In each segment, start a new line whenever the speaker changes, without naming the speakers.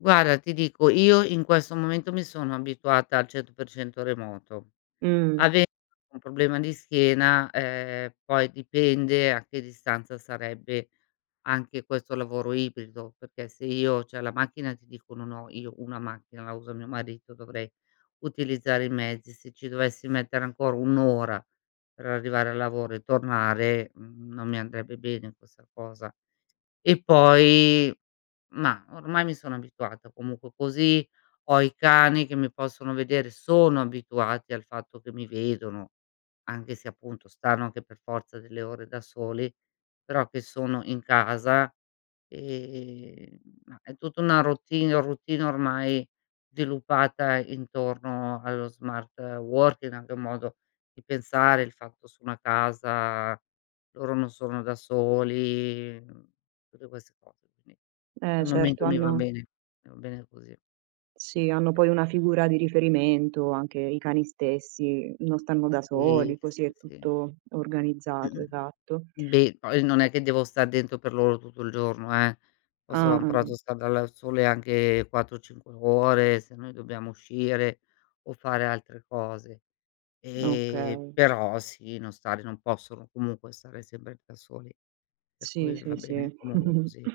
Guarda, ti dico, io in questo momento mi sono abituata al 100% a remoto.
Mh.
Ave un problema di schiena, ehm, poi dipende a che distanza sarebbe anche questo lavoro ibrido, perché se io c'è la macchina e ti dico, non ho, io, una macchina, la usa mio marito dovrei utilizzare i mezzi, se ci dovessi mettere ancora 1 ora per arrivare al lavoro e tornare, mhmm, non mi andrebbe bene questa cosa. E poi mah, ormai mi sono abituata, comunque così, ho i cani che mi possono vedere, sono abituati al fatto che mi vedono, anche se, appunto, stanno anche per forza delle ore da soli, però che sono in casa, ehm, mah è tutta una routine routine ormai sviluppata intorno allo smart working anche un modo di pensare, il fatto su una casa, loro non sono da soli, mhmm, tutte queste cos qui
Eh,
al
certo
momento mi va
hanno
bene mi va bene così.
Sì, hanno poi una figura di riferimento, anche i cani stessi, non stanno da
Sì,
soli, così è
sì, sì.
tutto organizzato,
Mh-mh.
esatto.
Beh, poi non è che devo star dentro per loro tutto il giorno, eh. Posso
Ah, ah,
un prato
mh.
star dal al sole anche 4, 5 ore, se noi dobbiamo uscire o fare altre cose. E
Okay.
però sì, non stare non possono, comunque, stare sempre da soli. Per
Sì,
cui va
sì,
bene
sì.
un lavoro così.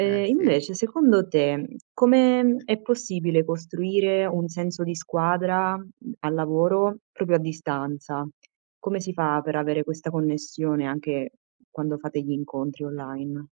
Eh, sì.
invece, secondo te, come è possibile costruire un senso di squadra, mhmm, al lavoro proprio a distanza come si fa, per avere questa connessione, anche quando fate gli incontri online?